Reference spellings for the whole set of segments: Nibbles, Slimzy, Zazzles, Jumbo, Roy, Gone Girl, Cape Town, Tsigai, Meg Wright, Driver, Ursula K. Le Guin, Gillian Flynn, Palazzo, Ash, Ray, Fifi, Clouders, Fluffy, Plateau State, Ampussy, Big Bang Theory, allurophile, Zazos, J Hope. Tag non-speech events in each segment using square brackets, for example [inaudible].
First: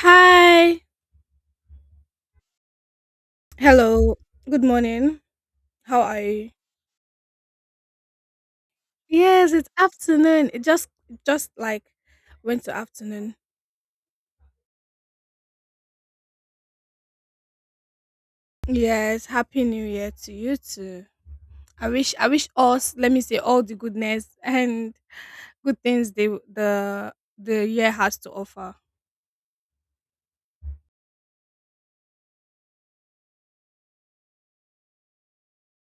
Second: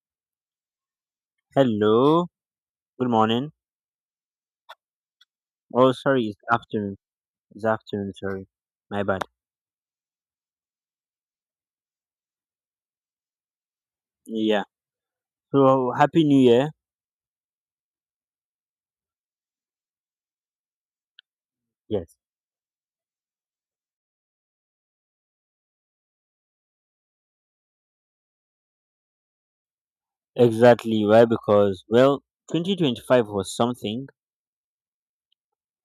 Hi. Hello. Good morning. Hello. Good morning. Oh, How are sorry. It's you? afternoon. It's afternoon. Sorry. My bad. Yes, it's afternoon. It just like went to afternoon. Yeah. So, Happy New Year. Yes, happy new year to you too. I wish Yes. I wish us, let me say all the goodness and good things the year has to offer. Exactly. Why? Because, well, 2025 was something,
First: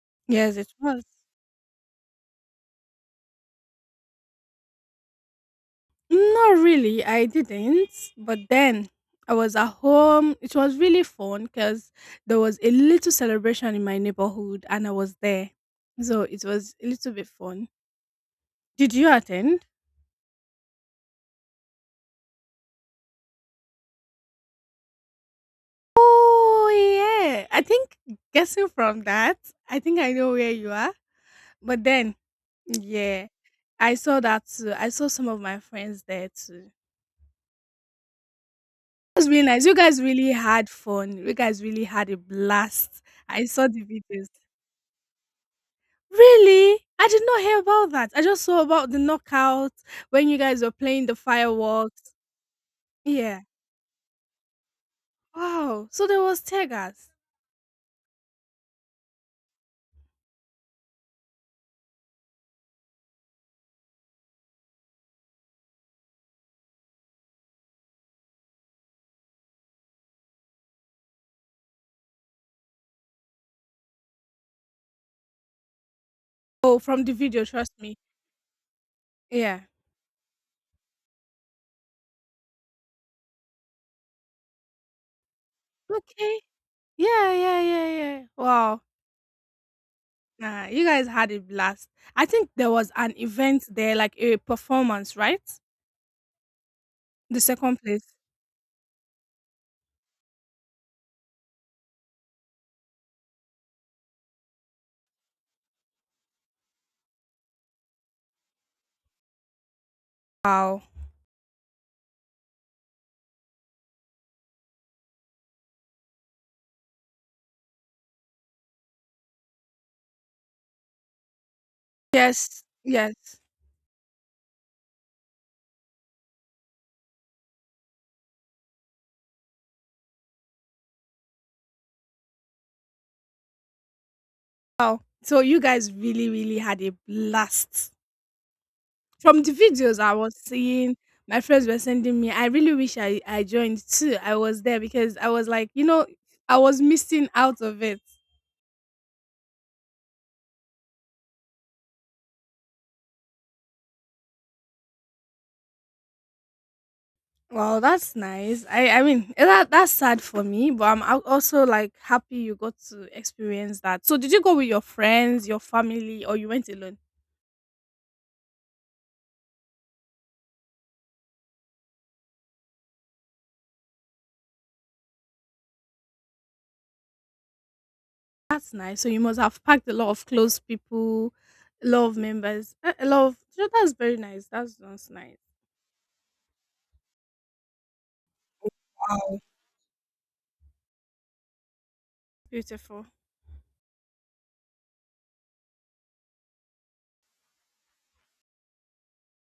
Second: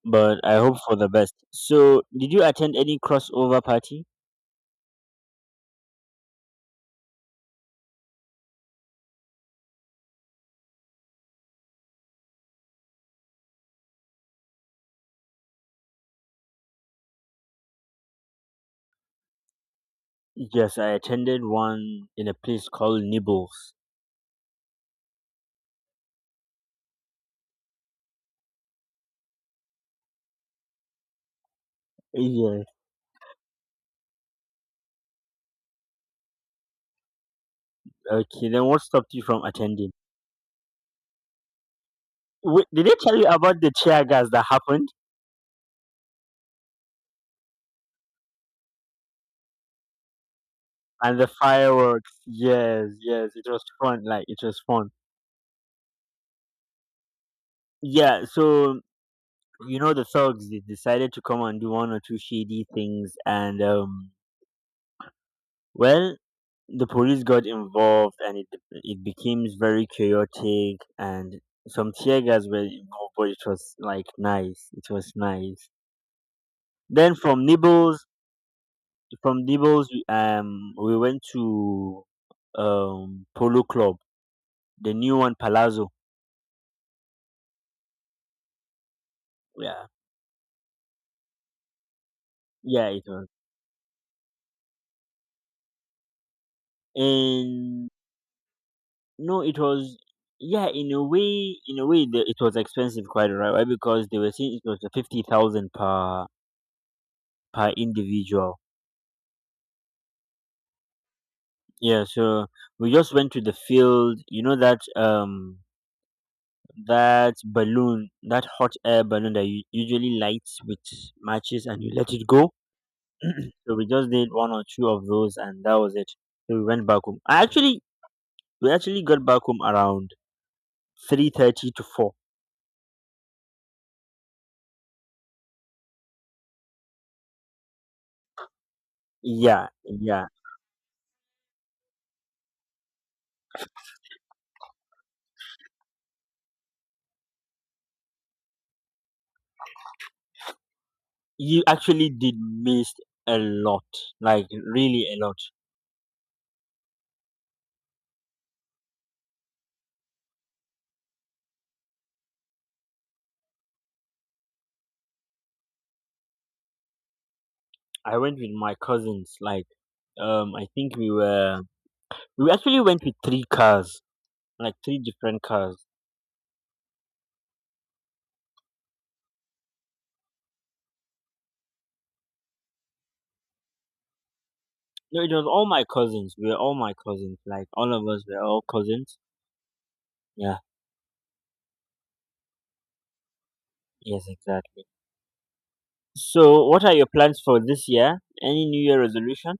but I Yes, it hope for was. the best. So, did you attend any crossover party? Not really, I didn't. But then I was at home. It was really fun because there was a little celebration in my neighborhood and I was there. So it was a little bit fun. Did you attend? Yes, I attended one in a place called Nibbles. Oh, yeah. I think, guessing from that, I think I know where you are. But then, Yes. yeah, I saw that too. I saw some of my friends there too. Okay. Then what stopped It you was from really nice. You attending? guys really had fun. You guys really had a Wait, did they blast. tell you I about saw the the tear videos. gas that happened Really? I did not hear about that. I just saw about the knockout when you guys were playing the and the fireworks? fireworks. Yes, yes. Yeah. It was fun. Like, it was fun. Wow. So there was tear. Yeah, so you know, the thugs, they decided to come and do one or two shady things, and well, the police got involved and it became very chaotic, and some tear gas were involved, but it was like nice, it was nice. Oh, from the Then video, from trust me. nibbles from Yeah. nibbles we- um we went to polo club, the new one, palazzo. Okay. Yeah, yeah, yeah, yeah. Wow. Yeah, Nah, you guys had a blast. I think there yeah. was it an was event there, like a performance, right? The second in place. No, it was, yeah, in a way, it was expensive, quite right. Why? Because they were saying it was a 50,000 per individual. Wow. Yeah, so we just went to the field. You know that that balloon, that hot air balloon that you usually lights with matches and you let it go. Yes, yes. [clears throat] So we just did one or two of those, and that was it. So we went back home. I actually we actually got back home around 3:30 to four. Wow. So you guys really, really had a blast. From the Yeah, videos I yeah. was seeing, my friends were sending me, I really wish I joined too. I was there because I was like, I was missing out of it. You actually did miss a lot, like really a lot. Well, that's nice. I mean, that's sad for me, but I'm also like happy you got to experience that. So, did you go with your friends, your family, or you went alone? I went with my cousins. Like, I think we actually went with three cars, like three different cars. That's nice. So, you must have packed a lot of close people, a lot of members, a lot of. So that's very nice. That's No, it nice. was all my cousins. We were all my cousins, like all of us were all cousins. Yeah, Beautiful. yes, exactly. So what are your plans for this year? Any New Year resolution?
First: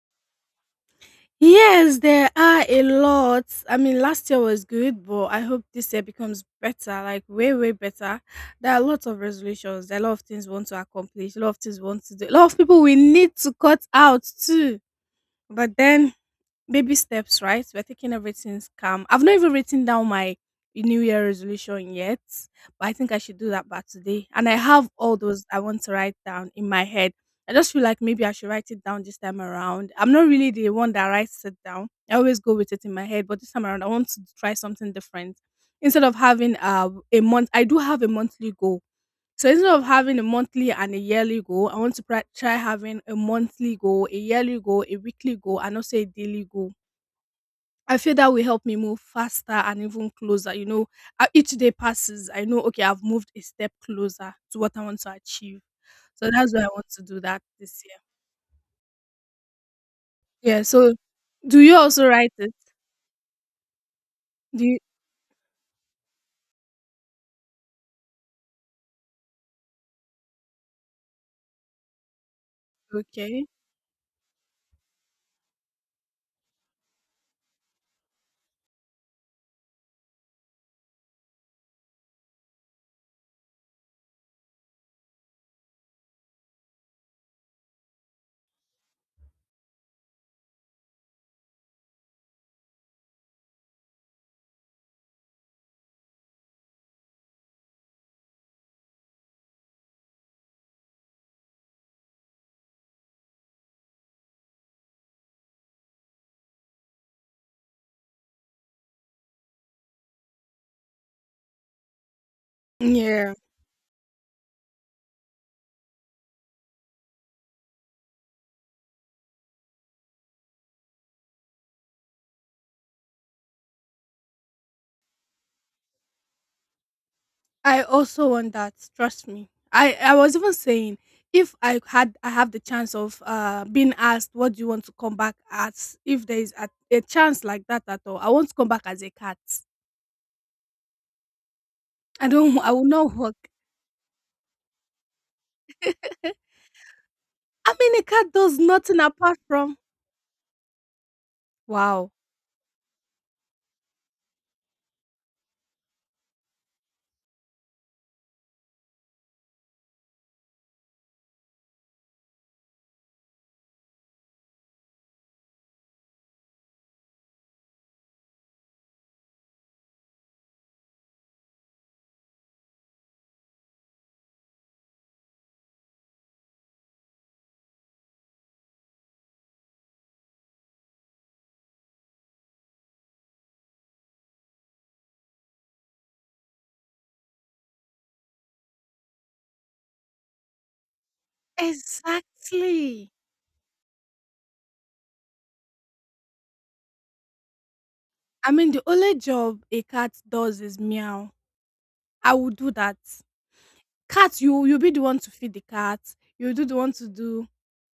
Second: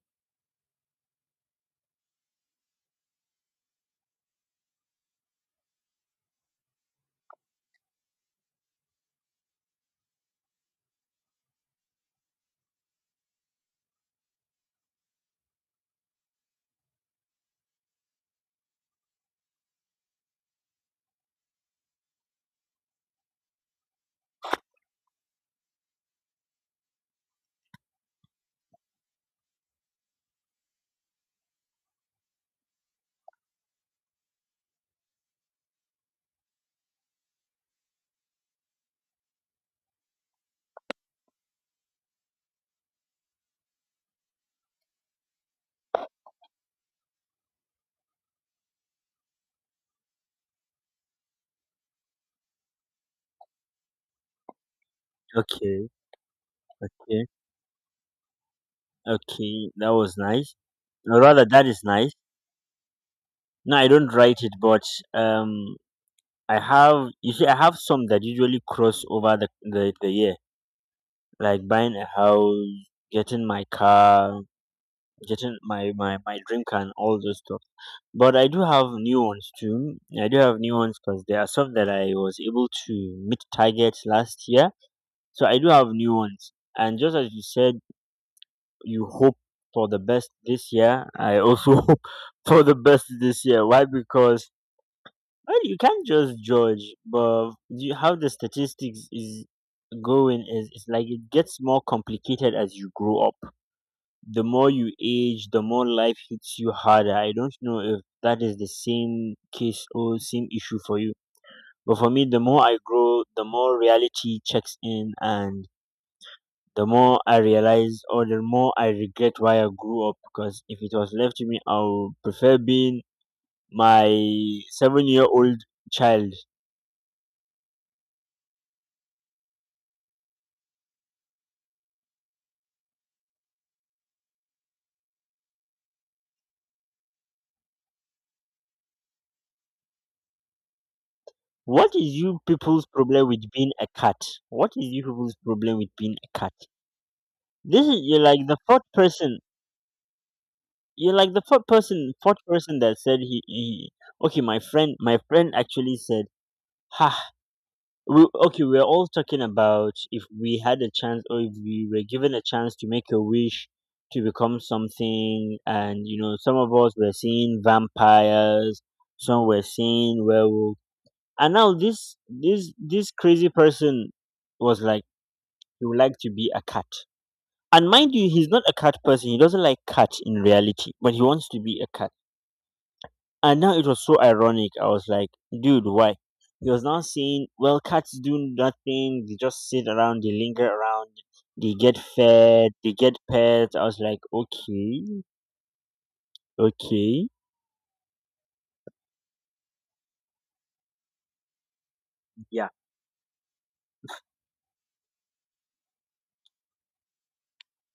Yes, there are a lot. I mean, last year was good, but I hope this year becomes better, like way, way better. There are lots of resolutions. There are a lot of things we want to accomplish, a lot of things we want to do, a lot of people we need to cut out too. But then, baby steps, right? We're taking everything calm. I've not even written down my New Year resolution yet, but I think I should do that by today. And I have all those I want to write down in my head. I just feel like maybe I should write it down this time around. I'm not really the one that writes it down. I always go with it in my head, but this time around I want to try something different. Instead of having a month, I do have a monthly goal. So instead of having a monthly and a yearly goal, I want to try having a monthly goal, a yearly goal, a weekly goal, and also a daily goal. I feel that will help me move faster and even closer. You know, each day passes, I know, okay, I've moved a step closer to what I want to achieve. Okay, So that's why I want to do okay, that this year. okay. That was nice. Yeah. So Or rather, do that you is also nice. write it? No, I don't write it, Do you? but um, I have you see, I have some that usually cross over the year. Like buying a house, Okay. getting my car, getting my drink and all those stuff. But I do have new ones too. I do have new ones because there are some that I was able to meet targets last year. So I do have new ones. And just as you said, you hope for the best this year. I also [laughs] hope for the best this year. Why? Because, well, you can't just judge, but you have the statistics is going is it's like it gets more complicated as you grow up. The more you age, the more life hits you harder. I don't know if that is the same case or same issue for you. But for me, the more I grow, Yeah. the more reality checks in, and the more I realize, or the more I regret why I grew up, because if it was left to me, I would prefer being my 7-year-old child. I also want that. Trust me. I was even saying, if I have the chance of being asked what do you want to come back as, if there is a chance like that at all, I want to come back as a cat. What is you I will people's not problem work. with being a cat? What is you people's problem with being a [laughs] cat? I This mean, is, a you're cat like the does fourth nothing apart person. from. You're like the Wow. Fourth person that said he, he. Okay, my friend actually said, "Ha, okay, we're all talking about if we had a chance, or if we were given a chance to make a wish to become something, and you know, some of us were seeing vampires, some were seeing werewolves, and now this crazy person was like, he would like to be a cat." And mind you, he's not a cat person. He doesn't like cat in reality, but he wants to be a cat. And now it was so ironic. I was like, dude, why? He was now saying, well, cats do nothing. They just sit around, they linger around, they get fed, they Exactly. get pets. I was like, okay, okay. I mean, the only job a cat does is meow. I will Yeah, do that. Cat, you'll be the one to feed the cat. You'll do the one to do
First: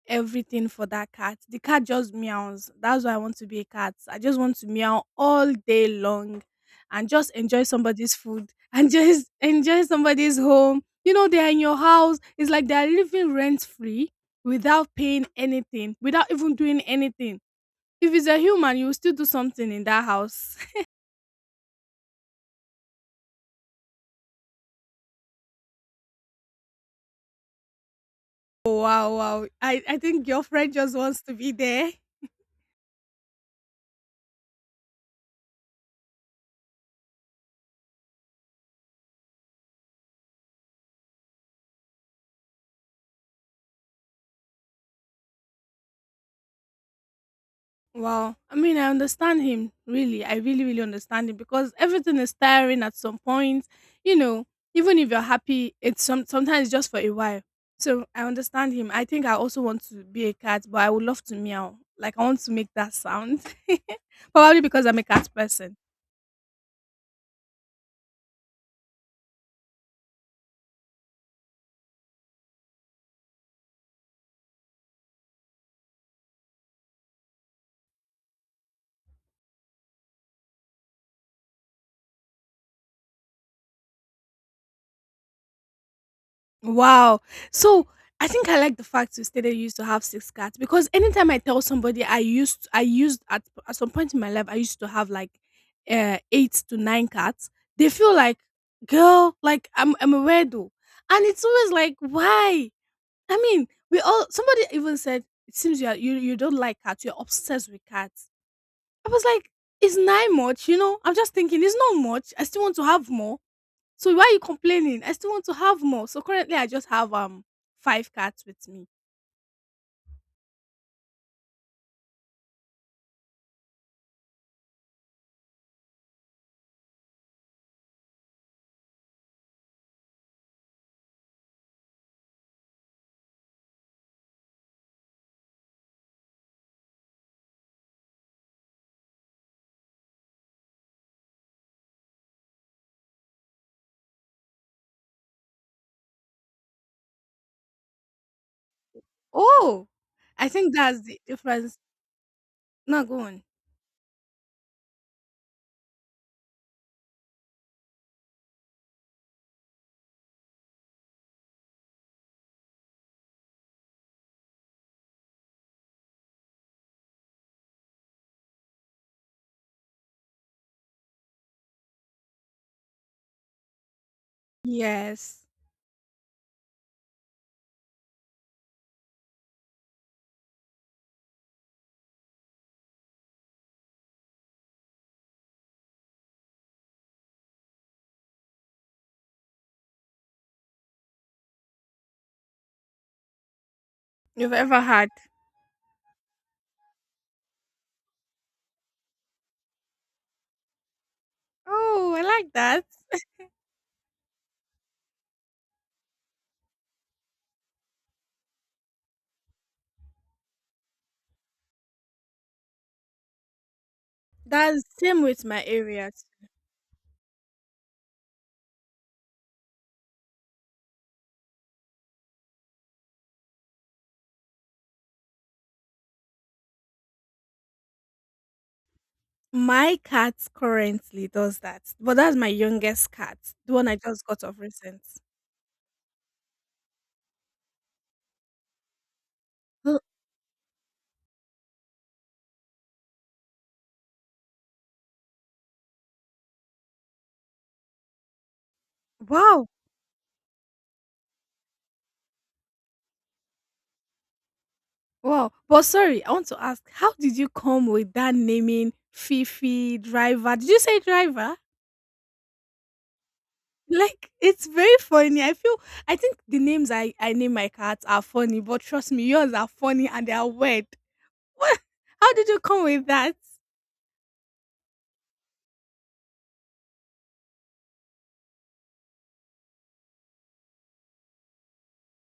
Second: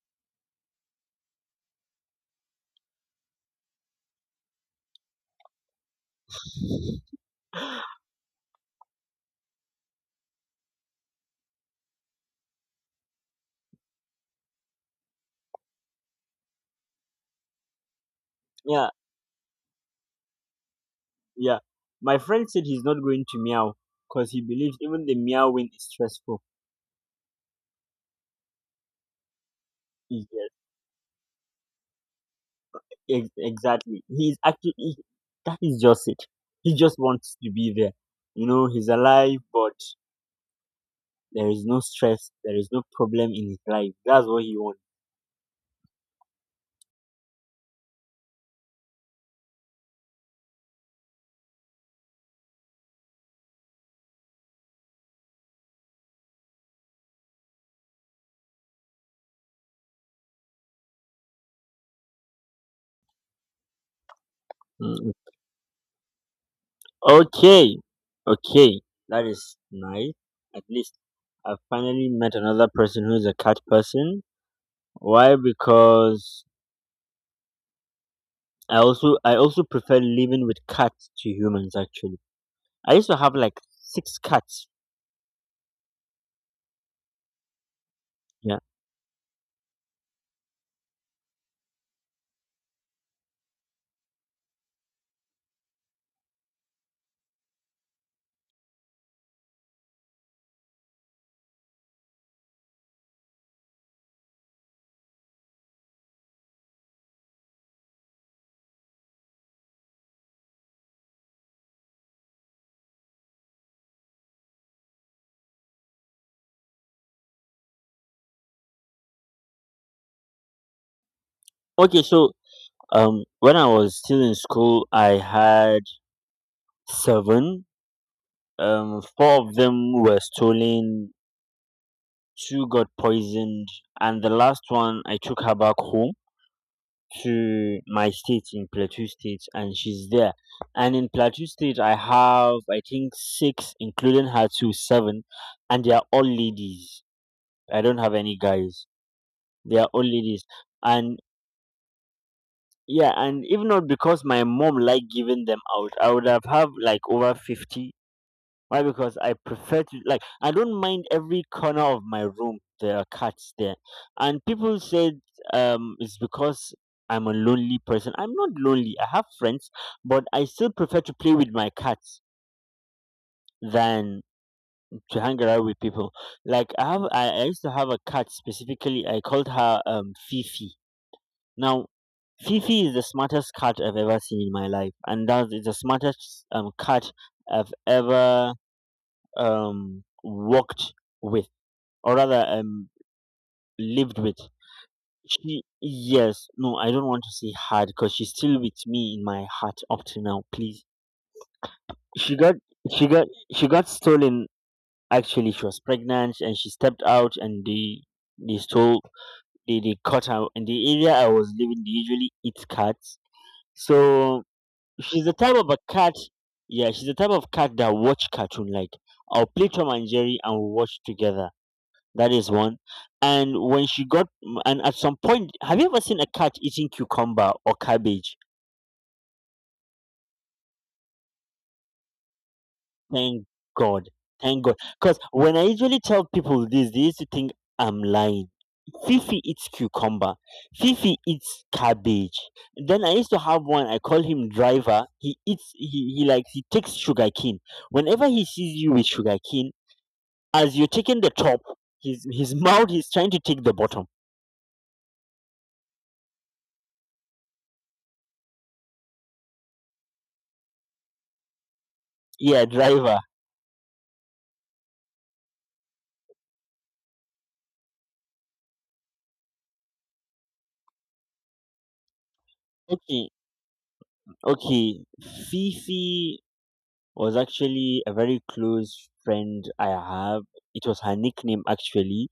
everything for that cat. The cat just meows. That's why I want to be a cat. I just want to meow all day long and just enjoy somebody's food and [laughs] just enjoy somebody's home. You know, they are in your house. It's like they are living rent free without paying anything, without even doing anything. If it's a human, you yeah, will still do something in that house. [laughs] yeah. My friend said he's not going to meow because he believes even the meowing is stressful. Oh, wow, wow. I think your Yeah. friend just wants to be there. Exactly. He's actually, that is just it. He just wants to be there. You know, he's alive, but there is no stress. There is no problem in his life. That's what he wants. Wow. I mean, I understand him, really. I really, really understand him because everything is tiring at some point. You know, even if you're happy, it's sometimes just for a while. So I understand him. I think I also want to be a cat, but I would love to meow. Like, I want to make that sound. [laughs] Probably because I'm a Mm. cat person. Okay, okay, that is nice. At least I finally met another person who is a cat person. Why? Because I also prefer living with cats to humans. Actually, I used to have like six cats. Wow. So I think I Yeah. like the fact you stated you used to have six cats, because anytime I tell somebody I used at some point in my life I used to have like eight to nine cats, they feel like, girl, like I'm a weirdo, and it's always like, why? I mean, we all somebody even said, it seems you don't like cats, you're obsessed with cats. I was like, it's not much, you know. I'm just thinking it's not much. I still want to have more, so why are you complaining? I still want to have more. So currently I just have five cats with me. Okay, so when I was still in school, I had seven. Four of them were stolen, two got poisoned, and the last one I took her back home to my state in Plateau State, and she's there. And in Plateau State, I have, I think, six, including her two, seven, and they are all ladies. I don't have any guys. They Oh, are all ladies, I think that's the and, difference. Not yeah, going. and if not because my mom liked giving them out, I would have like over 50. Why? Because I prefer to, like, I don't mind, every corner of my room there are cats there, and people said it's because I'm a lonely person. I'm not lonely. I have friends, but I still prefer to play with my cats than to hang Yes. around with people. Like, I used to have a cat specifically. I called her Fifi. Now. Fifi is the smartest cat I've ever seen in my life, and that is the smartest cat I've ever walked with, or rather lived with. You've ever had. She, yes, no, I don't want to say hard because she's still with me in my heart up to now, please. Oh, I she like got that. she got she got stolen. Actually, she was pregnant and she stepped out, and they stole they caught her in the area I was living. They usually eat cats. So, That's same she's the with type my of a cat areas. yeah, she's the type of cat that watch cartoon. Like, I'll play Tom and Jerry and we'll watch together. That is one. And when she got, and at some point, have you ever seen a cat eating cucumber or cabbage? My cat currently does that. But that's my youngest cat. Thank The one I God. just got of Thank God. recent. Because when I usually tell people this, they used to think I'm lying. Fifi eats Uh, cucumber. Fifi eats cabbage. Then I used to have one. I call him Driver. He eats. He likes. He takes sugar cane. Whenever he sees you with sugar Wow. cane, as you're taking the top, his [laughs] mouth is trying to take the bottom. Wow. But sorry, I want to ask, how did you come with that naming, Fifi, driver? Did you say driver? Yeah, Driver. Like, it's very funny. I feel, I think the names I name my cats are funny, but trust me, yours are funny and they are weird. What? How did you come with Okay. that? Okay, Fifi was actually a very close friend I have. It was her nickname actually,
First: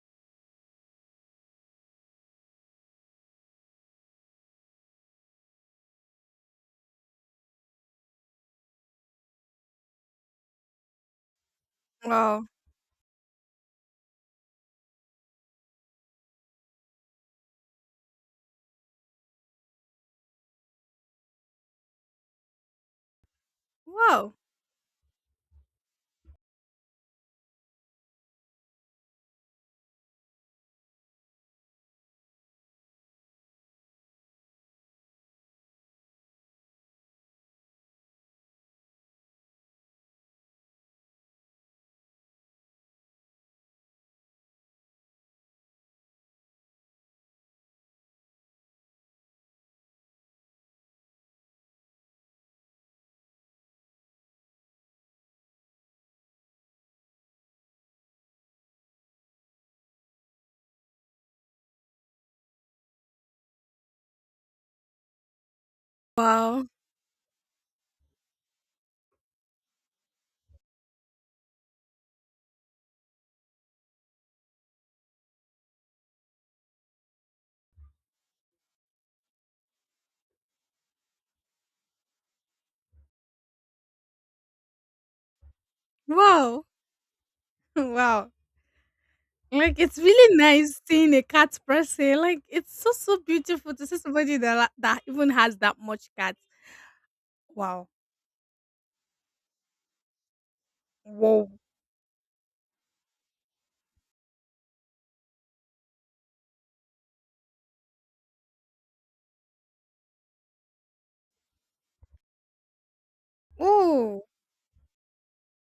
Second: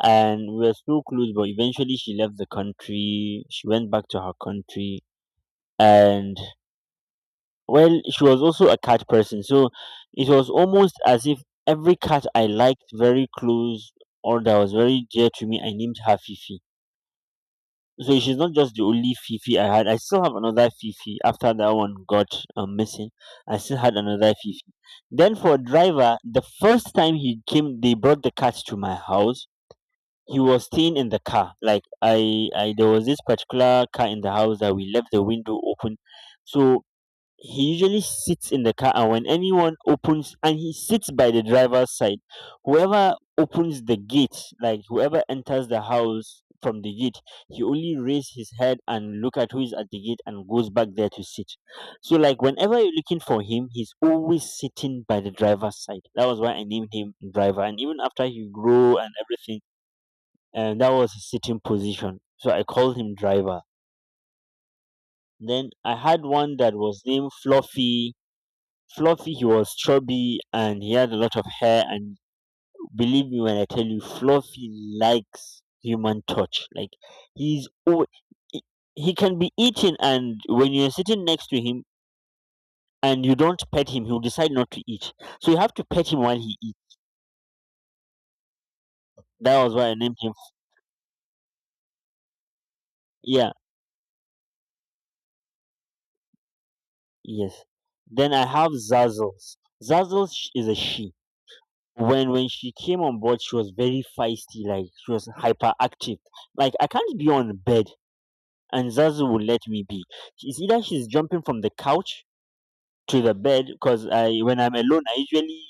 and we were so close. But eventually, she left the country. She went back to her country, and, well, she was also a cat person. So it was almost as if every cat Wow. I liked very close or that was very dear to me, I named her Fifi. So she's not just the only Fifi I had. I still have another Fifi after that one got missing. I still had another Wow. Fifi. Then for Driver, the first time he came, they brought the cat to my house. He was staying in the car. Like, there was this particular car in the house that we left the window open. So he usually sits in the car, and when anyone opens and he sits by the driver's side, whoever opens the gate, like whoever enters the house from the gate, he only raise his head and look at who is at the gate and goes back there to sit. So, like, whenever you're looking for him, he's always sitting by the driver's side. That was why I named him Driver. And even after he grew and everything, and that was his sitting position, so I called him Driver. Then I had one Wow. that was named Fluffy. Fluffy, he was chubby and he had a lot of hair. And believe me when I tell you, Fluffy likes human touch. Like, he's al- he he can be eating, and when you're sitting next to him and you don't pet him, he'll decide not to eat. So you have to pet him while he Wow. [laughs] eats. Wow. That was Like, why I it's named him. really nice seeing a cat person. Like, it's so so Yeah, beautiful to see somebody that even has that much cats. yes. Wow. Then I have Zazzles. Zazzles is a she. Whoa. When she came on board, she was very feisty. Like, she was hyperactive. Like, I can't be on bed and Zazu will let me be. She's either she's jumping from the couch to the bed, because Oh. I when I'm alone I usually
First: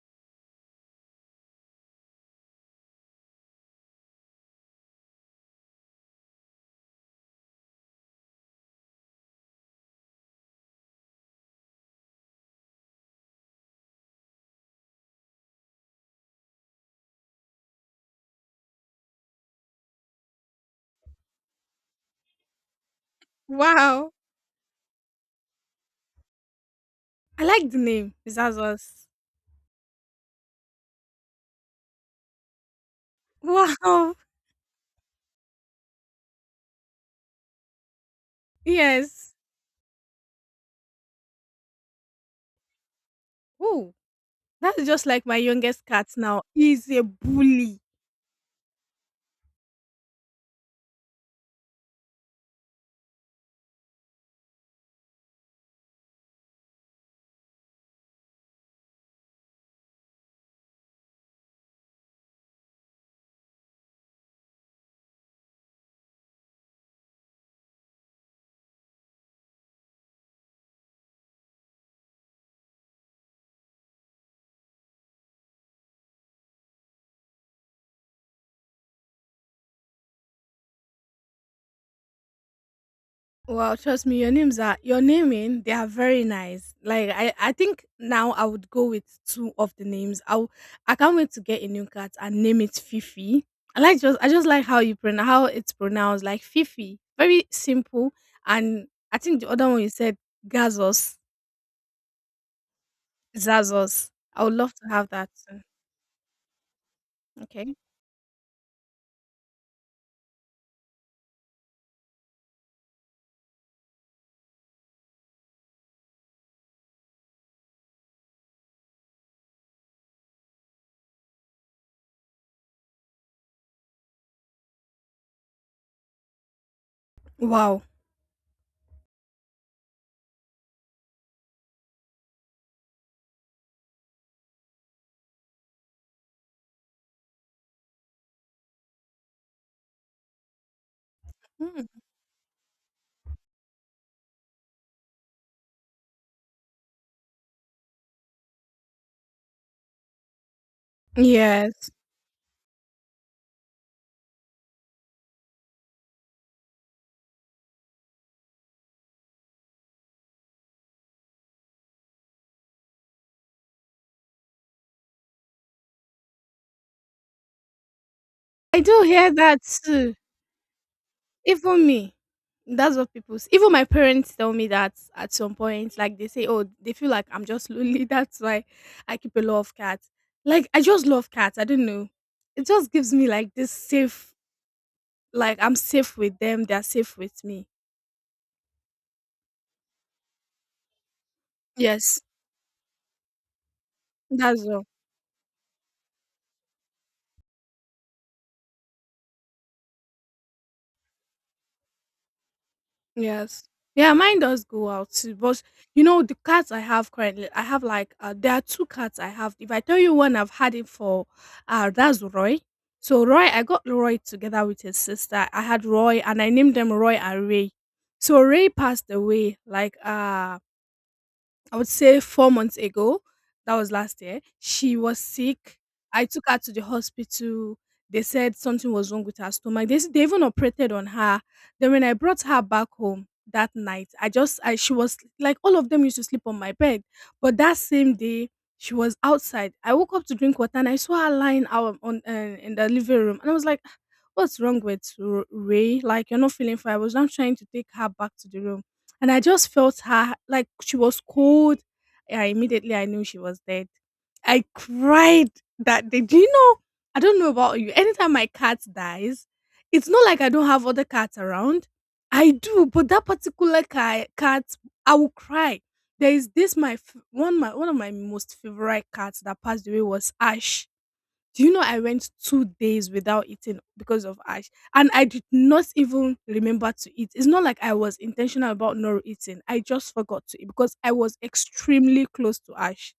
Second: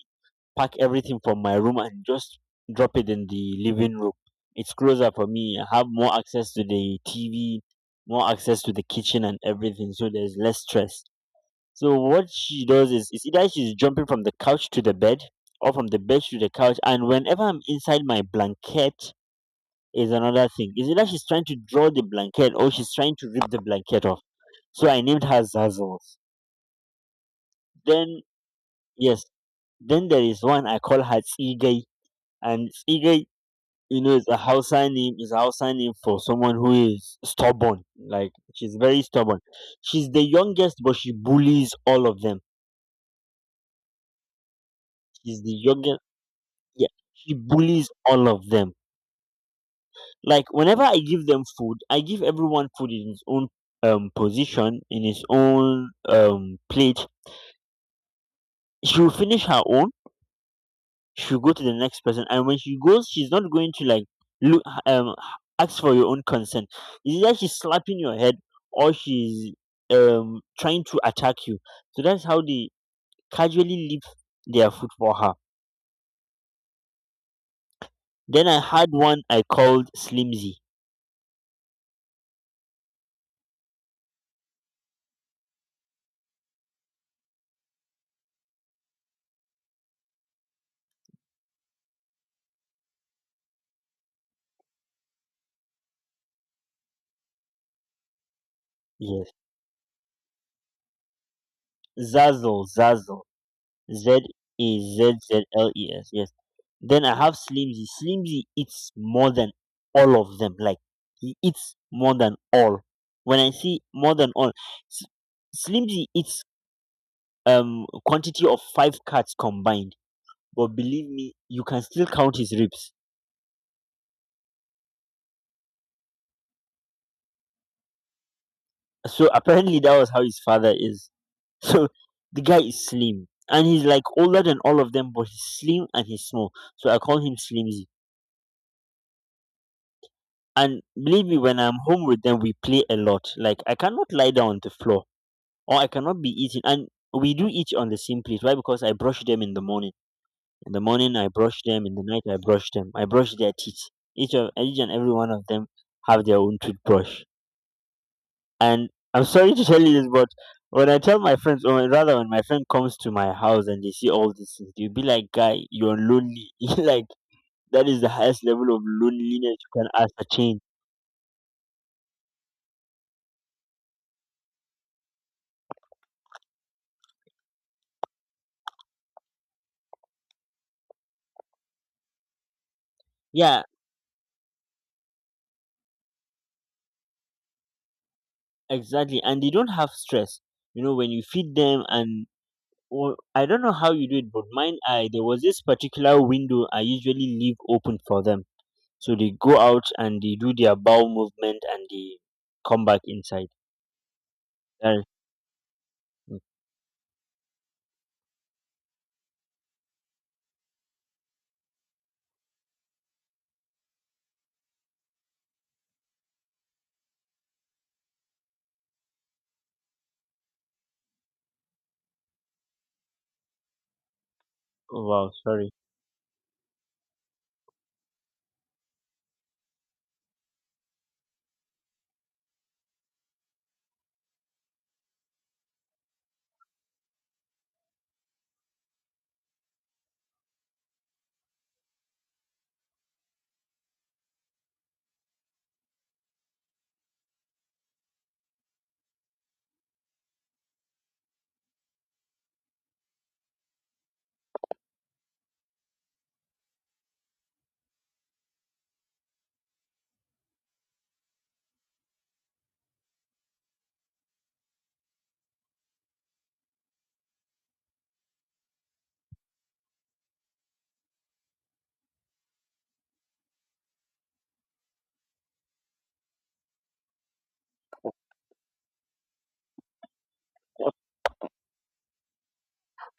pack everything from my room and just drop it in the living room. It's closer for me. I have more access to the TV, more access to the kitchen and everything, so there's less stress. So what she does is either she's jumping from the couch to the bed or from the bed to the couch. And whenever I'm inside my blanket is another thing. Is either she's trying to draw the blanket or she's trying to rip the blanket Wow. off. So I named her Zazzles. I like the name. Then It's us. yes, then there is one I call her Tsigai, and Tsigai, you Wow. know, [laughs] is a Hausa name. Is a Hausa name for someone who is stubborn. Like she's very Yes. stubborn. She's the youngest, but she bullies all of them. Oh. That's just like my She's the youngest youngest. cat now. He's Yeah, a she bully. bullies all of them. Like whenever I give them food, I give everyone food in its own position, in its own plate. She will finish her own, she'll go to the next person, and when she goes, she's not going to, like, look, ask for your own consent. It's either she's slapping your head, or she's trying to attack you. So that's how they casually leave their food for her. Then I had one I called Slimzy. Well, trust me, your names, are your naming, they are very nice. Like, I think now I would go with two of the names. I can't wait to get a new cat and name it Fifi. I just like how you pronounce, how it's pronounced, like Fifi. Very simple. And I Yes. think the other one you said, Gazos. Zazzle, zazzle, z Zazos. I would love a to have z that z too. l e s Yes. Then I have Okay. Slimzy. Slimzy eats more than all of them. Like he eats more than all. When I see more than all, S- Slimzy eats quantity of five cats combined. But believe me, you can still count his ribs. Wow. So [laughs] apparently that was how his father is. [laughs] So the guy is slim and he's like older than all of them, but he's slim and he's small. So I call him Slimzy. And believe me, when I'm Hmm. home with them, we play a lot. Like I cannot lie down on the floor, or I cannot be eating. And we do eat on the same plate. Why? Because I brush them in the morning. In the morning, I brush them. Yes. In the night, I brush them. I brush their teeth. Each and every one of them have their own toothbrush. And I'm sorry to tell you this, but when I tell my friends, or rather, when my friend comes to my house and they see all these things, they'll be like, "Guy, you're lonely." [laughs] Like, that is the highest level I of do hear loneliness that you can too. ascertain. Even me, that's what people s even my parents tell me that at some point, like they say, "Oh, they feel like I'm just lonely, [laughs] that's why I keep a lot of cats." Like, I just love cats, I don't know. It just gives me like Yeah, this safe, like I'm safe with them, they're safe with me. exactly. And they don't have stress. You know, when you feed them, Yes. and... Well, I don't know how you do it, but That's mine, all. I there was this particular window I usually leave open for them, so they go out and they do their bowel movement and they come back inside. Yes. Yeah, mine does go That is- out too. But, you know, the cats I have currently, I have like there are two cats I have. If I tell you one I've had it for, that's Roy. So Roy, I got Roy together with his sister. I had Roy, and I named them Roy and Ray. So Ray passed away like I would say 4 months ago, that was last year, she oh, was wow, sorry. sick. I took her to the hospital. They said something was wrong with her stomach. They, they even operated on her. Then when I brought her back home that night, I just I she was like all of them used to sleep on my bed. But that same day, she was outside. I woke up to drink water and I saw her lying out on in the living room. And I was like, what's wrong with Ray? Like, you're not feeling fine. I was now trying to take her back to the room. And I just felt her, like, she was cold. Yeah, immediately I knew she was dead. I cried that day. Do you know? I don't know about you. Anytime my cat dies, it's not like I don't have other cats around. I do, but that particular cat, I will cry. There is this my f- one my one of my most favorite cats that passed away, was Ash. Do you know, I went 2 days without eating because of Ash, and I did not even remember to eat. It's not like I was intentional about not eating. I just forgot to eat because I was extremely close to Ash.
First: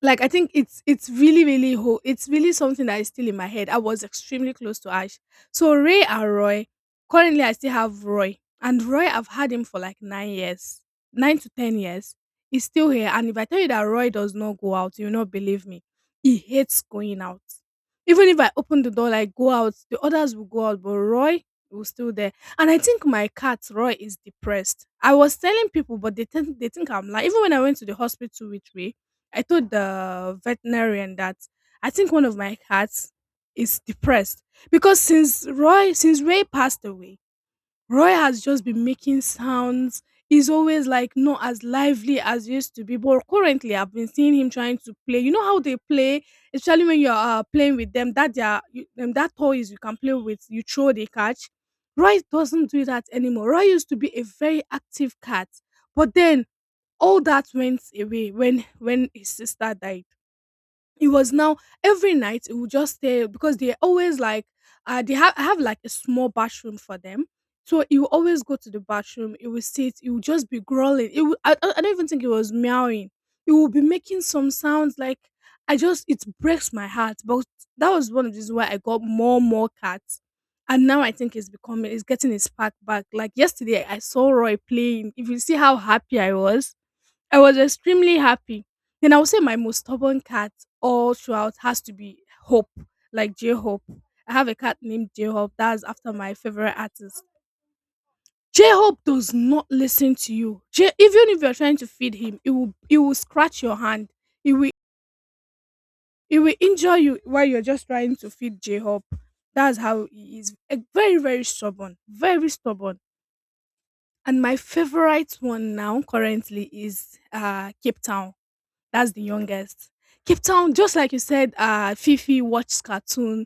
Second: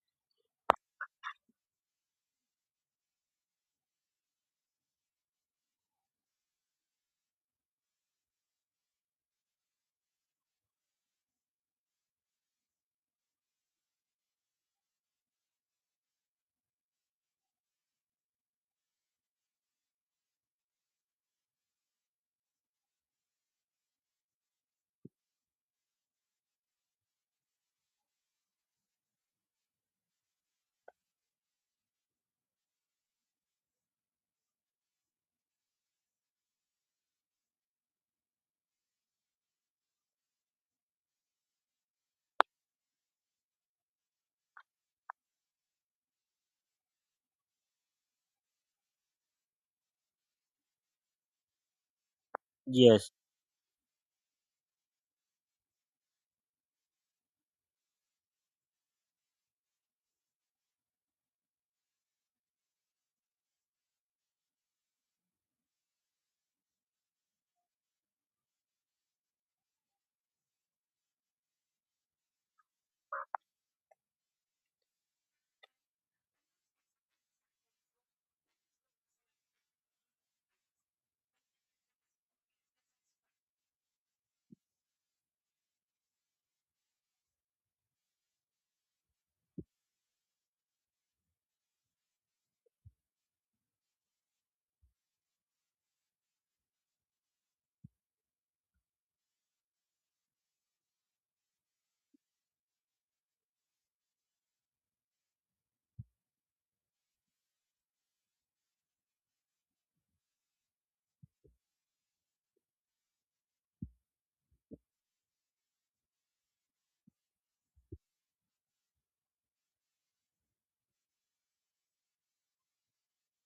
Like, I think it's really really ho- it's really something that is still in my head. I was extremely close to Ash. So Ray and Roy. Currently, I still have Roy, and Roy I've had him for like 9 years, 9 to 10 years. He's still here, and if I tell you that Roy does not go out, you will not believe me. He hates going out. Even if I open the door, like go out, the others will go out, but Roy was still there. And I think my cat Roy is depressed. I was telling people, but they think I'm lying. Even when I went to the hospital with Ray, I told the veterinarian that I think one of my cats is depressed because since Ray passed away, Roy has just been making sounds. He's always like not as lively as he used to be. But currently, I've been seeing him trying to play. You know how they play, especially when you're playing with them. That they are you, that toys you can play with. You throw, they catch. Roy doesn't do that Yes. anymore. Roy used to be a very active cat, but then all that went away when his sister died. It was now every night it would just stay because they are always like they have, I have like a small bathroom for them, so he would always go to the bathroom. He would sit, he would just be growling. It would, I don't even think it was meowing. It would be making some sounds like, I just it breaks my heart. But that was one of the reasons why I got more and more cats. And now I think it's getting its spark back. Like yesterday, I saw Roy playing. If you see how happy I was extremely happy. Then I would say my most stubborn cat all throughout has to be Hope, like J Hope. I have a cat named J Hope. That's after my favorite artist. J Hope does not listen to you. Even if you're trying to feed him, it will scratch your hand. It will, it will injure you while you're just trying to feed J Hope. That's how he is. Eh, very very stubborn. Very stubborn. And my favorite one now currently is Cape Town. That's the youngest. Cape Town, just like you said, Fifi watches cartoon.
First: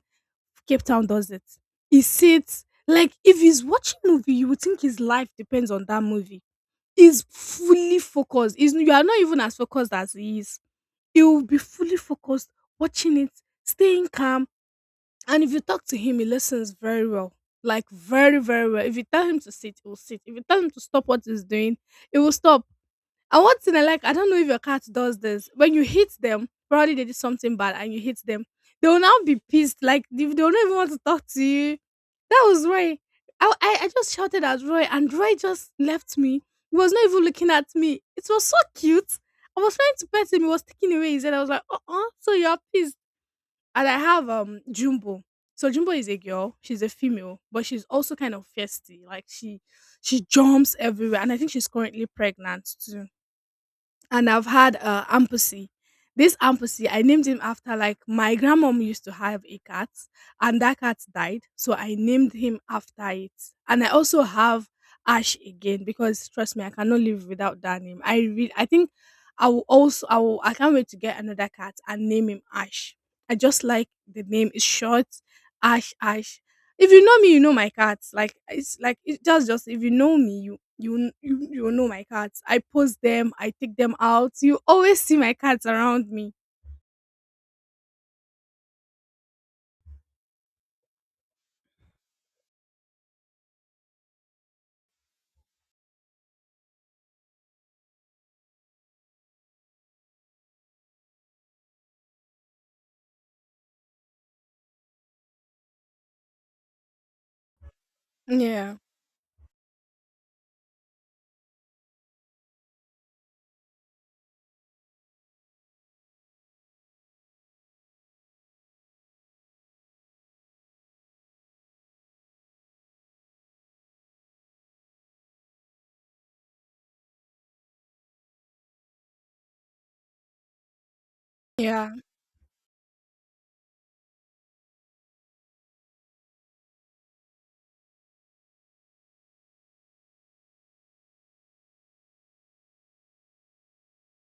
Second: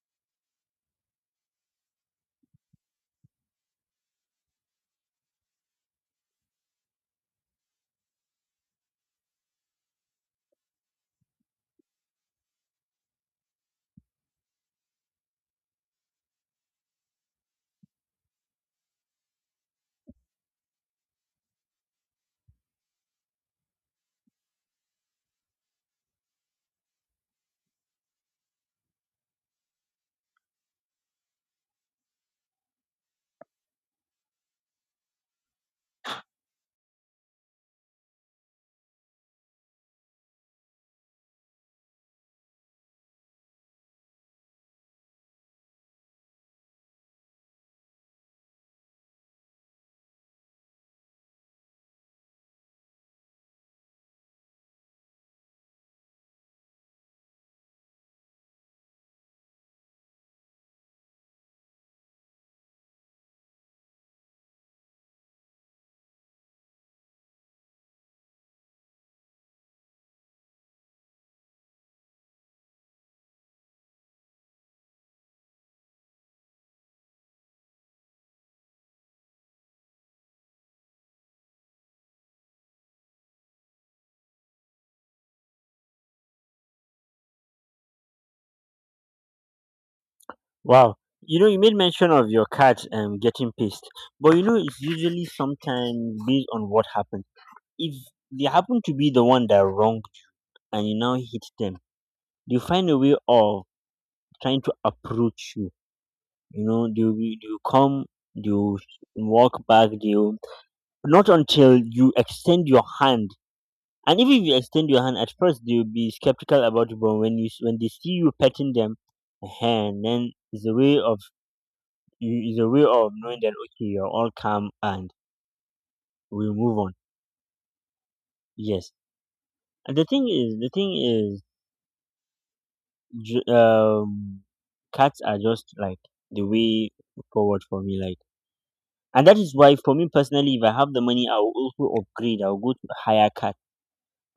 Cape Town does it. He sits like if he's watching movie, you would think his life depends on that movie. He's fully focused. You are not even as focused as he is. He will be fully focused watching it, staying calm. And if you talk to him, he listens very well. Like very, very well. If you tell him to sit, he will sit. If you tell him to stop what he's doing, he will stop. And one thing I like, I don't know if your cat does this. When you hit them, probably they did something bad and you hit them, they will now be pissed. Like they will not even want to talk to you. That was Roy. I just shouted at Roy, and Roy just left me. He was not even looking at me. It was so cute. I was trying to pet him. He was taking away his head. I was like, uh, so you're pissed. And I have Jumbo. So Jumbo is a girl. She's a female, but she's also kind of feisty. She jumps everywhere, and I think she's currently pregnant too. And I've had Ampussy. This Ampussy, I named him after, like, my grandmom used to have a cat, and that cat died, so I named him after it. And I also have Ash again because trust me, I cannot live without that name. I think I will also, I will, I can't wait to get another cat and name him Ash. I just like the name. It's short, Ash Ash. If you know me, you know my cats. Like it's like it just If you know me, you know my cats. I post them, I take them out. You always see my cats around me. Wow. You know, you made mention of your cat getting pissed, but, it's usually sometimes based on what happened. If they happen to be the one that wronged you and you now hit them, they find a way of trying to approach you. You know, they'll come, they'll Yeah. walk back, they'll not until you extend your hand. And even if you extend your hand, at first they'll be skeptical about it, but when they see you petting them, and then, it's a way of you, is a way of knowing that, okay, you're all calm and we move on. Yes. And the thing is, Yeah. ju- um, cats are just like the way forward for me. Like, and that is why, for me personally, if I have the money, I will also upgrade. I will go to a higher card.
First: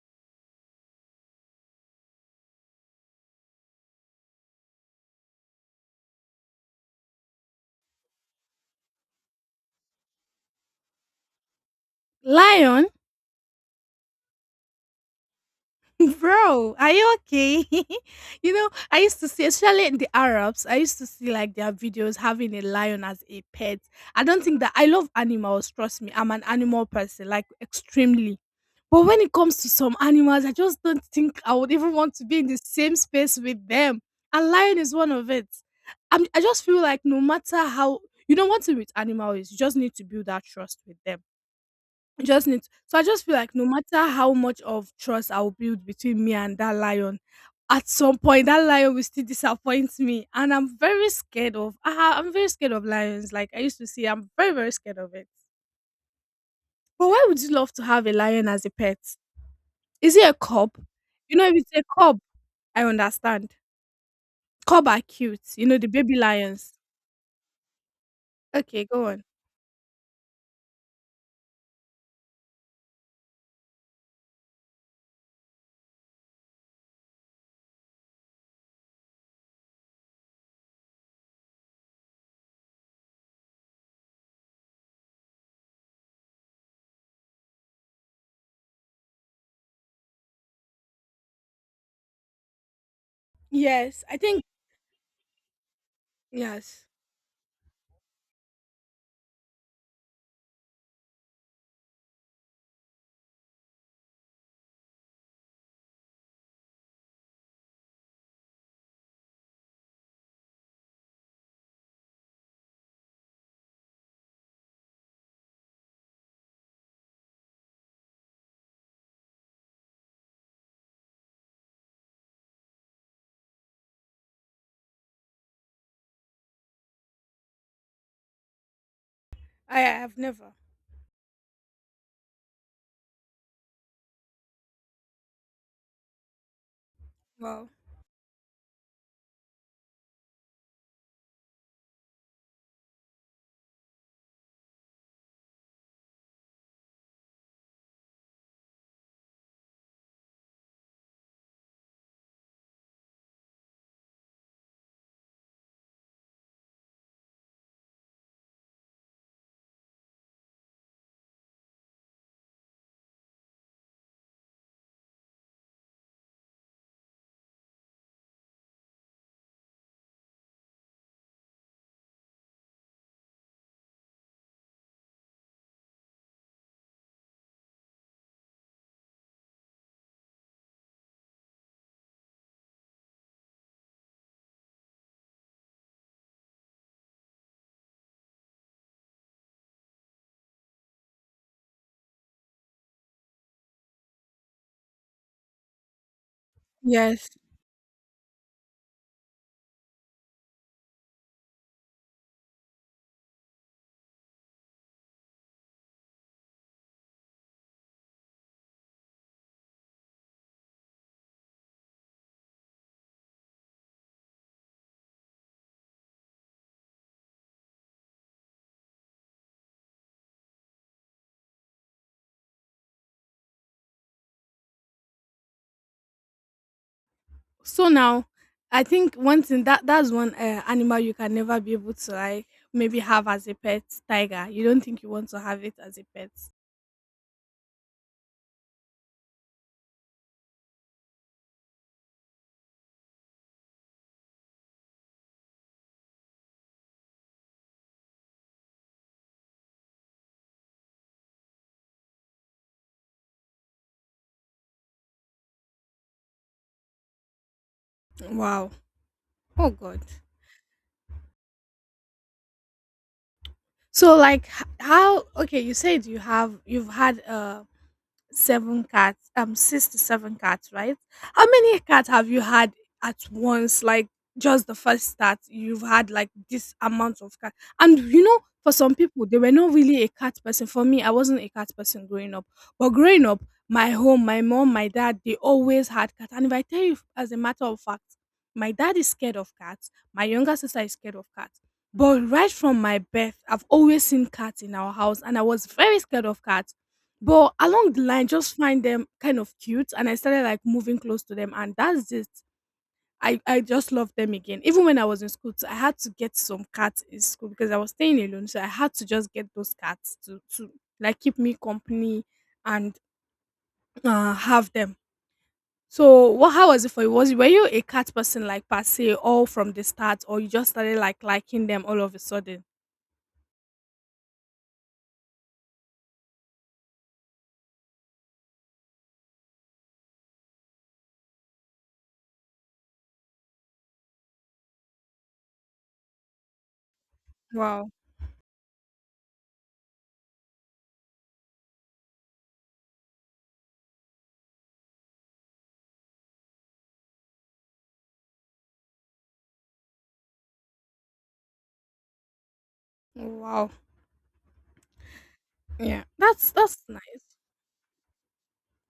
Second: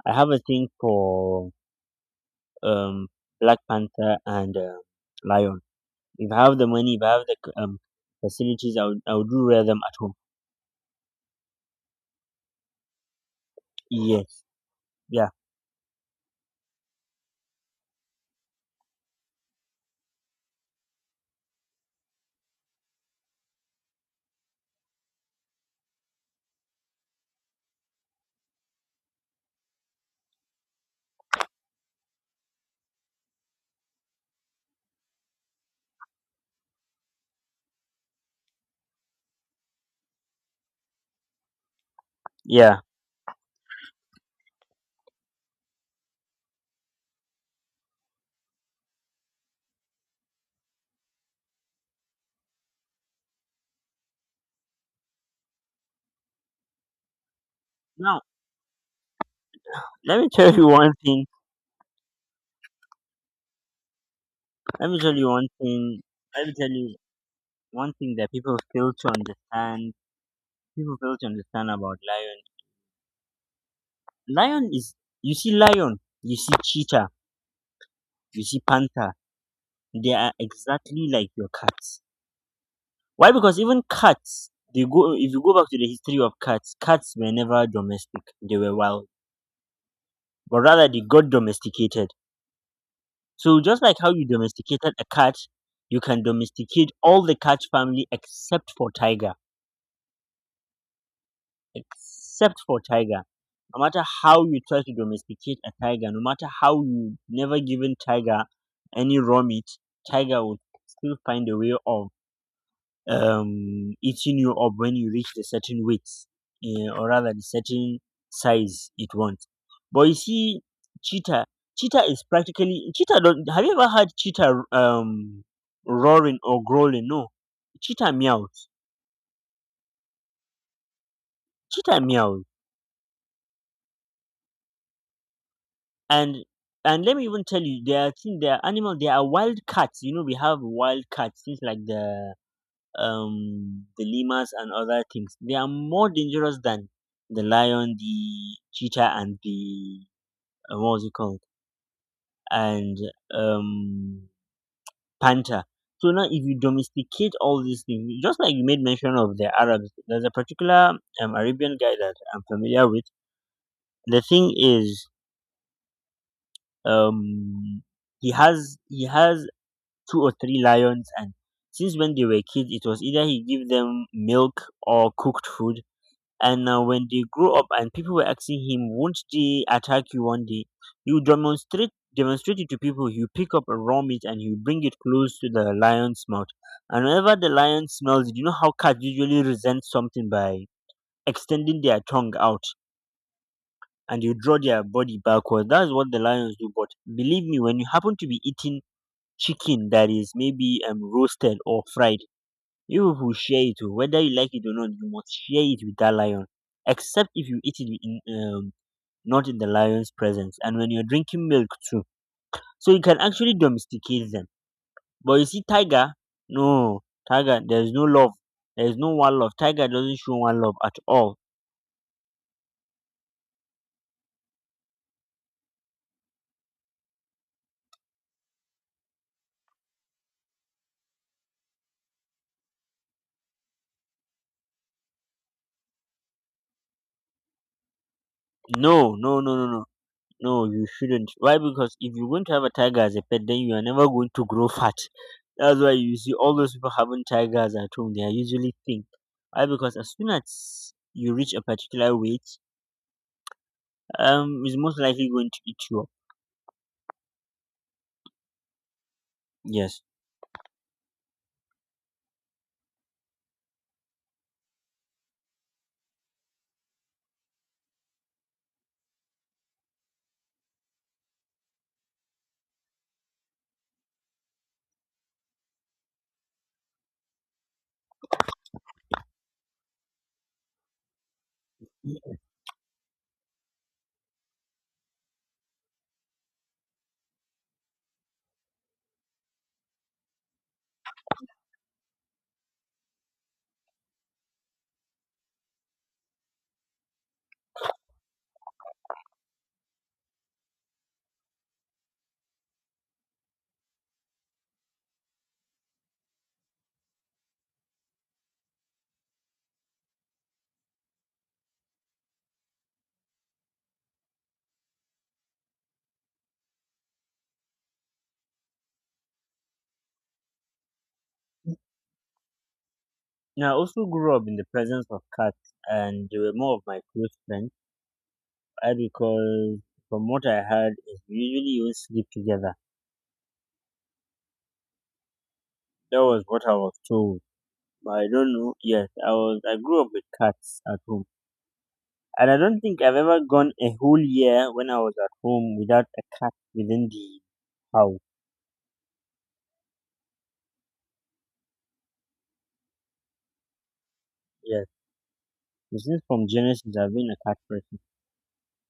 I have a thing for um black panther and lion. If I have the money, if I have the facilities, I would do rare them at home. Lion. Yes. Yeah, [laughs] Bro, are you okay? [laughs] You know, I used to see, especially in the Arabs, I used to see like their videos having a lion as a pet. I don't think that, I love animals, trust me. I'm an animal person, like extremely. But when it comes to some animals, I just don't think I would even want to be in the same space with them. And lion is one of it. I just feel like no matter how, you know, one thing with animals is you just need to build that trust with them. Yeah. I just feel like no matter how much of trust I'll build between me and that lion, at some point that lion will still disappoint me. And I'm very scared of, I'm very scared of lions. Like I used to see, I'm very, very scared of it. But why would you love to have a Now, lion as a pet? Is let it me a tell you cub? one thing You know, if it's a cub, I understand. Cub let me are tell you cute, one you know, thing the baby let me tell lions. you one thing that people Okay, fail go to on. understand people fail to understand about lion. Lion is you see lion, you see cheetah, you see panther. They are exactly like your cats. Why? Because even cats, they go. If you go back to the history of cats, cats were never domestic. They were wild, but rather they got domesticated. So just like Yes. how I you think domesticated a cat, you can yes. domesticate all the cat family except for tiger. Except for tiger. No matter how you try to domesticate a tiger, no matter how you never given tiger any raw meat, tiger would still find a way of eating you up when you reach the certain weight, or rather the certain size it wants. But you see, cheetah, cheetah is practically cheetah. Don't have you ever heard cheetah roaring or growling? No, cheetah meows. I have never. Cheetah meows, and and let me even tell Wow. you, there are things, there are animals, there are wild cats. You know, we have wild cats, things like the lemurs and other things. They are more dangerous than the lion, the cheetah, and the what was it called, and um, panther. So now, if you domesticate all these things, just like you made mention of the Arabs, there's a particular Arabian guy that I'm familiar with. The thing is, um, he has two or three lions, and since when they were kids, it was either he give them milk or cooked food. And when they grow up and people were asking him, won't they attack you one day? You demonstrate it to people. You pick up a raw meat and you bring it close to the lion's mouth, and whenever the lion smells it, you know how cats usually resent something by extending their tongue out, and you draw their body backwards. That's what the lions do. But Yes. believe me, when you happen to be eating chicken that is maybe roasted or fried, you people share it o, whether you like it or not, you must share it with that lion. Except if you eat it in, not in the lion's presence, and when you're drinking milk too. So you can actually domesticate them. But you see, tiger, no, tiger, there's no love. There's no one love. Tiger doesn't show one love at all. So now, I think one thing that that's one animal you can never be able to, like, maybe have as a pet, tiger. You don't think you want to have it as a pet. No, no, no, no, no. No, you shouldn't. Why? Because if you won't have a tiger as a pet, then you are never going to grow fat. That's why you see all those people having tigers at home. They are usually thin. Why? Because as soon as you reach a particular weight, it's most likely going to eat you up. Wow. Oh God. Yes. So like how, okay, you said you have you've had a. 7 cats, 6 to 7 cats, right? How many cats have you had at once? Like, just the first start, you've had like this amount of cats. And you know, for some people, they were not really a cat person. For me, I wasn't a cat person growing up. But growing up, my home, my mom, my dad, they always had cats. And if I tell you, as a matter of fact, my dad is scared of cats. My younger sister is scared of cats. But right from my birth, I've always seen cats in our house, and I was very scared of cats. But along the line, just find them kind of cute, and I started like moving close to them, and that's it. I just love them again. Even when I was in school too, I had to get some cats in school because I was staying alone. So I had to just get those cats to like keep me company and have them. So what? How was it for you? Was Were you a cat person, like, per se, all from the start, or you just started like liking them all of a sudden? Now, I also grew up in the presence of cats, and they were more of my close friends. Why? Because from what I heard, is we usually even sleep together. That was what I was told. Wow, But I don't know. Yes, I was. I grew up with cats at home. And I don't think I've ever gone a whole year when I was at home without a cat within the house. wow, Yes. yeah, Since from that's Genesis, I've been nice. a cat person.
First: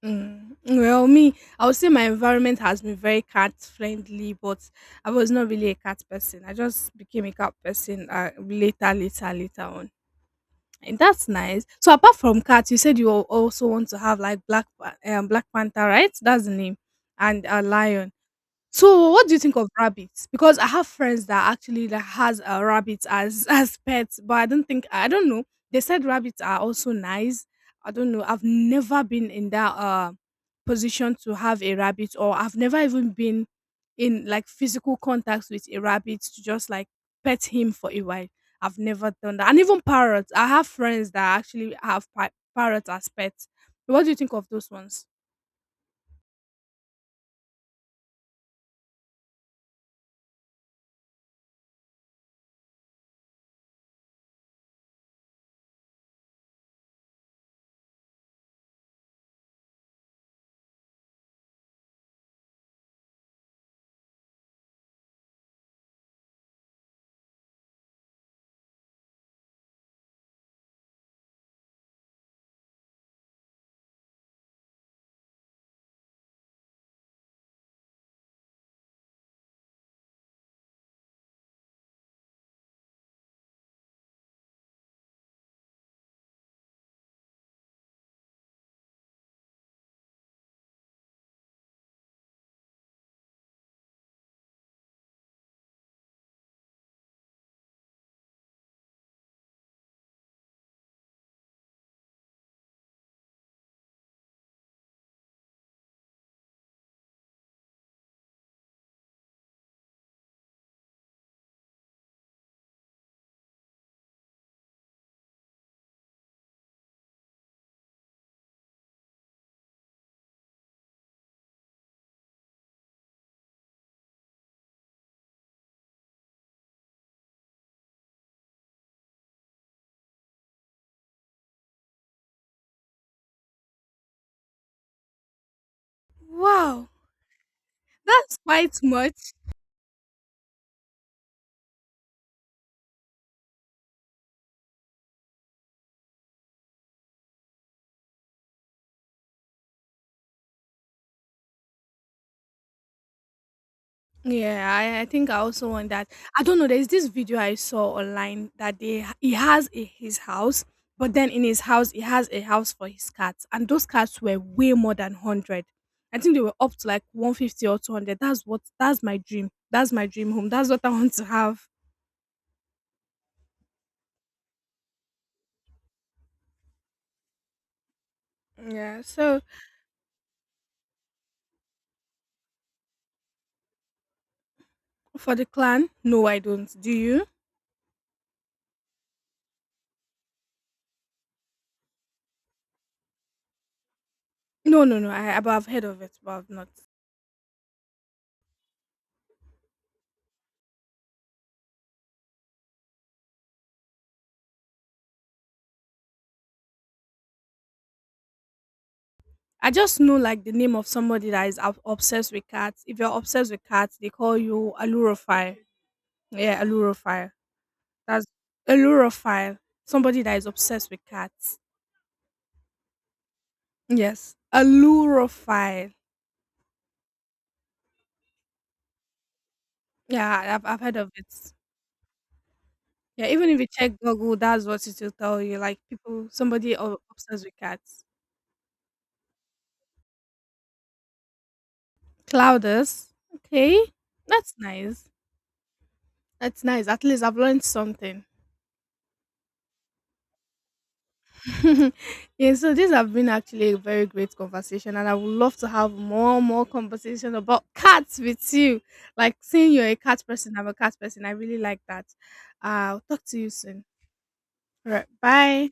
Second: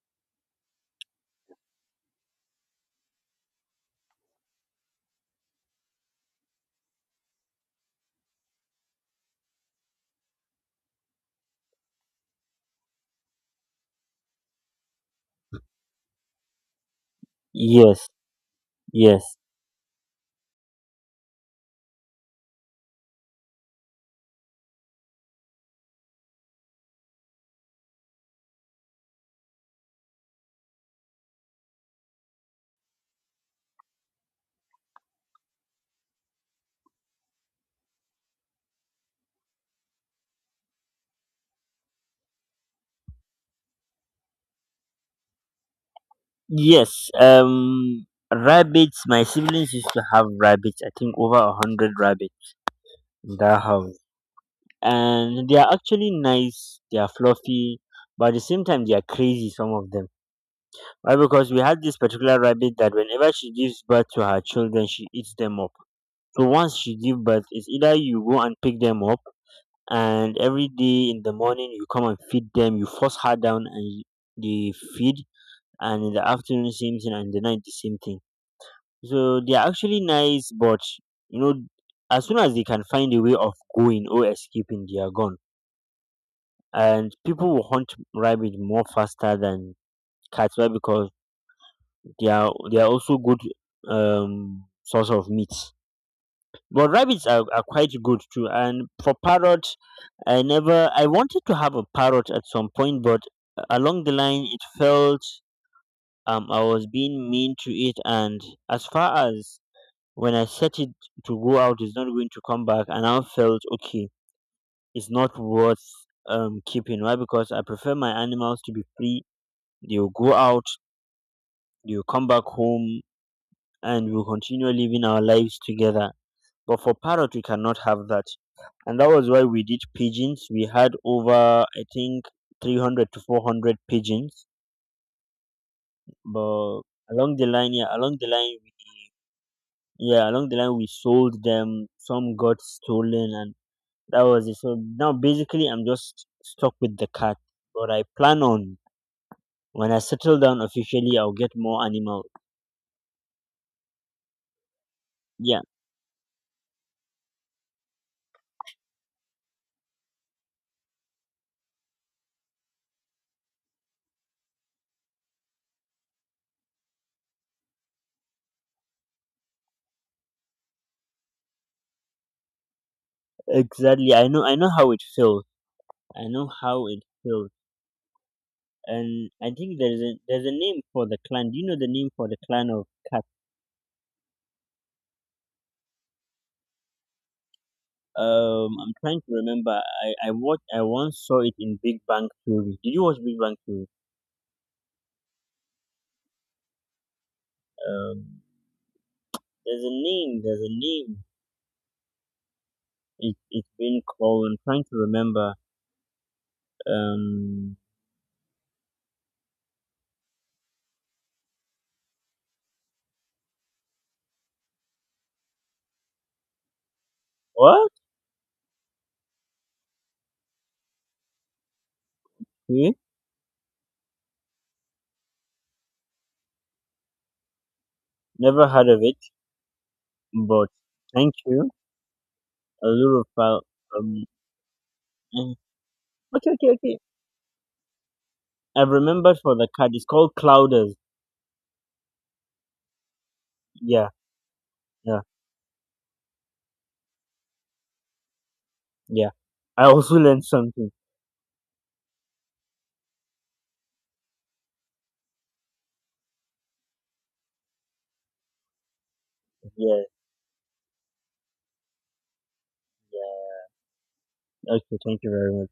Mm, well, me, I would say my environment has been very cat friendly, but I was not really a cat person. I just became a cat person later, later, later on, and that's nice. So apart from cats, you said you also want to have, like, black, black panther, right? That's the name, and a Yes, lion. So, what do yes, you think of rabbits? Because I have friends that actually that has rabbits as [laughs] as pets, but I don't think, I don't know. They said rabbits are also nice. I don't know. I've never been in that position to have a rabbit, or I've never even been in like physical contact with a rabbit to just like pet him for a while. I've never done that. And even parrots. I have friends that actually have parrots as pets. What do you think of those ones? yes. Rabbits. My siblings used to have rabbits. I think over 100 rabbits in their house, and they are actually nice. They are fluffy, but at the same time, they are crazy. Some of them. Why? Because we had this particular rabbit that whenever she gives birth to her children, she eats them up. So once she give birth, it's either you go and pick them up, and every day in the morning you come and feed them. You force her down, and they feed, and in the afternoon same thing, and in the night the same thing. So they are actually nice, but, you know, as soon as they can find a way of going or escaping, they are gone. And people will hunt rabbit more faster than cats. Why? Because they are also good source of meat. But rabbits are quite good too. And for parrot, I never, I wanted to have a parrot at some point, but along the line, it felt I was being mean to it. And as far as when I set it to go out, it's not going to come back. And I felt, okay, it's not worth keeping. Why? Because I prefer my animals to be free. They will go out, they will come back home, and we'll continue living our lives together. But for parrot, we cannot have that. And that was why we did pigeons. We had over, I think, 300 to 400 pigeons, but Wow, along the line, yeah, along the that's line, quite much. yeah, along the line, we sold them. Some got stolen, and that was it. So now, basically, I'm just stuck with the cat. But I plan on when I settle down officially, I'll get more animals. Yeah, I think I Yeah, also want that. I don't know. There's this video I saw online that they he has a, his house, but then in his house he has a house for his cats, and those cats were way more than hundred. I think they were up to like 150 or 200. That's what, that's my dream. That's my dream home. That's what I [laughs] want to have. exactly. I know. I know how it feels. I know how it feels. Yeah. And So I think there's a name for the clan. Do you know the name for the clan of cats? for the clan, no, I don't. Do you? I'm trying to remember. I watched. I once saw it in Big Bang Theory. Did you watch Big Bang Theory? No, no, no. I, but I've heard of it, but I've not. Um, there's a name. There's a name. It's been called. I'm trying to remember. Um, I just know like the name of somebody that is obsessed with cats. If you're obsessed with cats, they call you allurophile. Yeah, allurophile. what? That's allurophile. Somebody that is obsessed with cats. Okay. Yes, allurophile. Never heard of it, Yeah, but I've heard of thank it. you. A little Yeah, even if pal. you check Um, Google, that's what it will tell eh. you. Like people, Okay, okay, somebody okay. Obsessed with cats. I've remembered for the card. It's called Clouders. Clouders. Okay, Yeah, that's nice. yeah, That's nice. At least I've learned something. yeah. I also [laughs] learned something. [laughs] Yeah, so these have been actually a very great conversation, and I would love to have more conversation about [laughs] cats with you. Like seeing you're a Yeah, cat person, I'm a cat person. I really like that. I'll talk to you yeah. soon. All Okay, right, thank you very bye. much.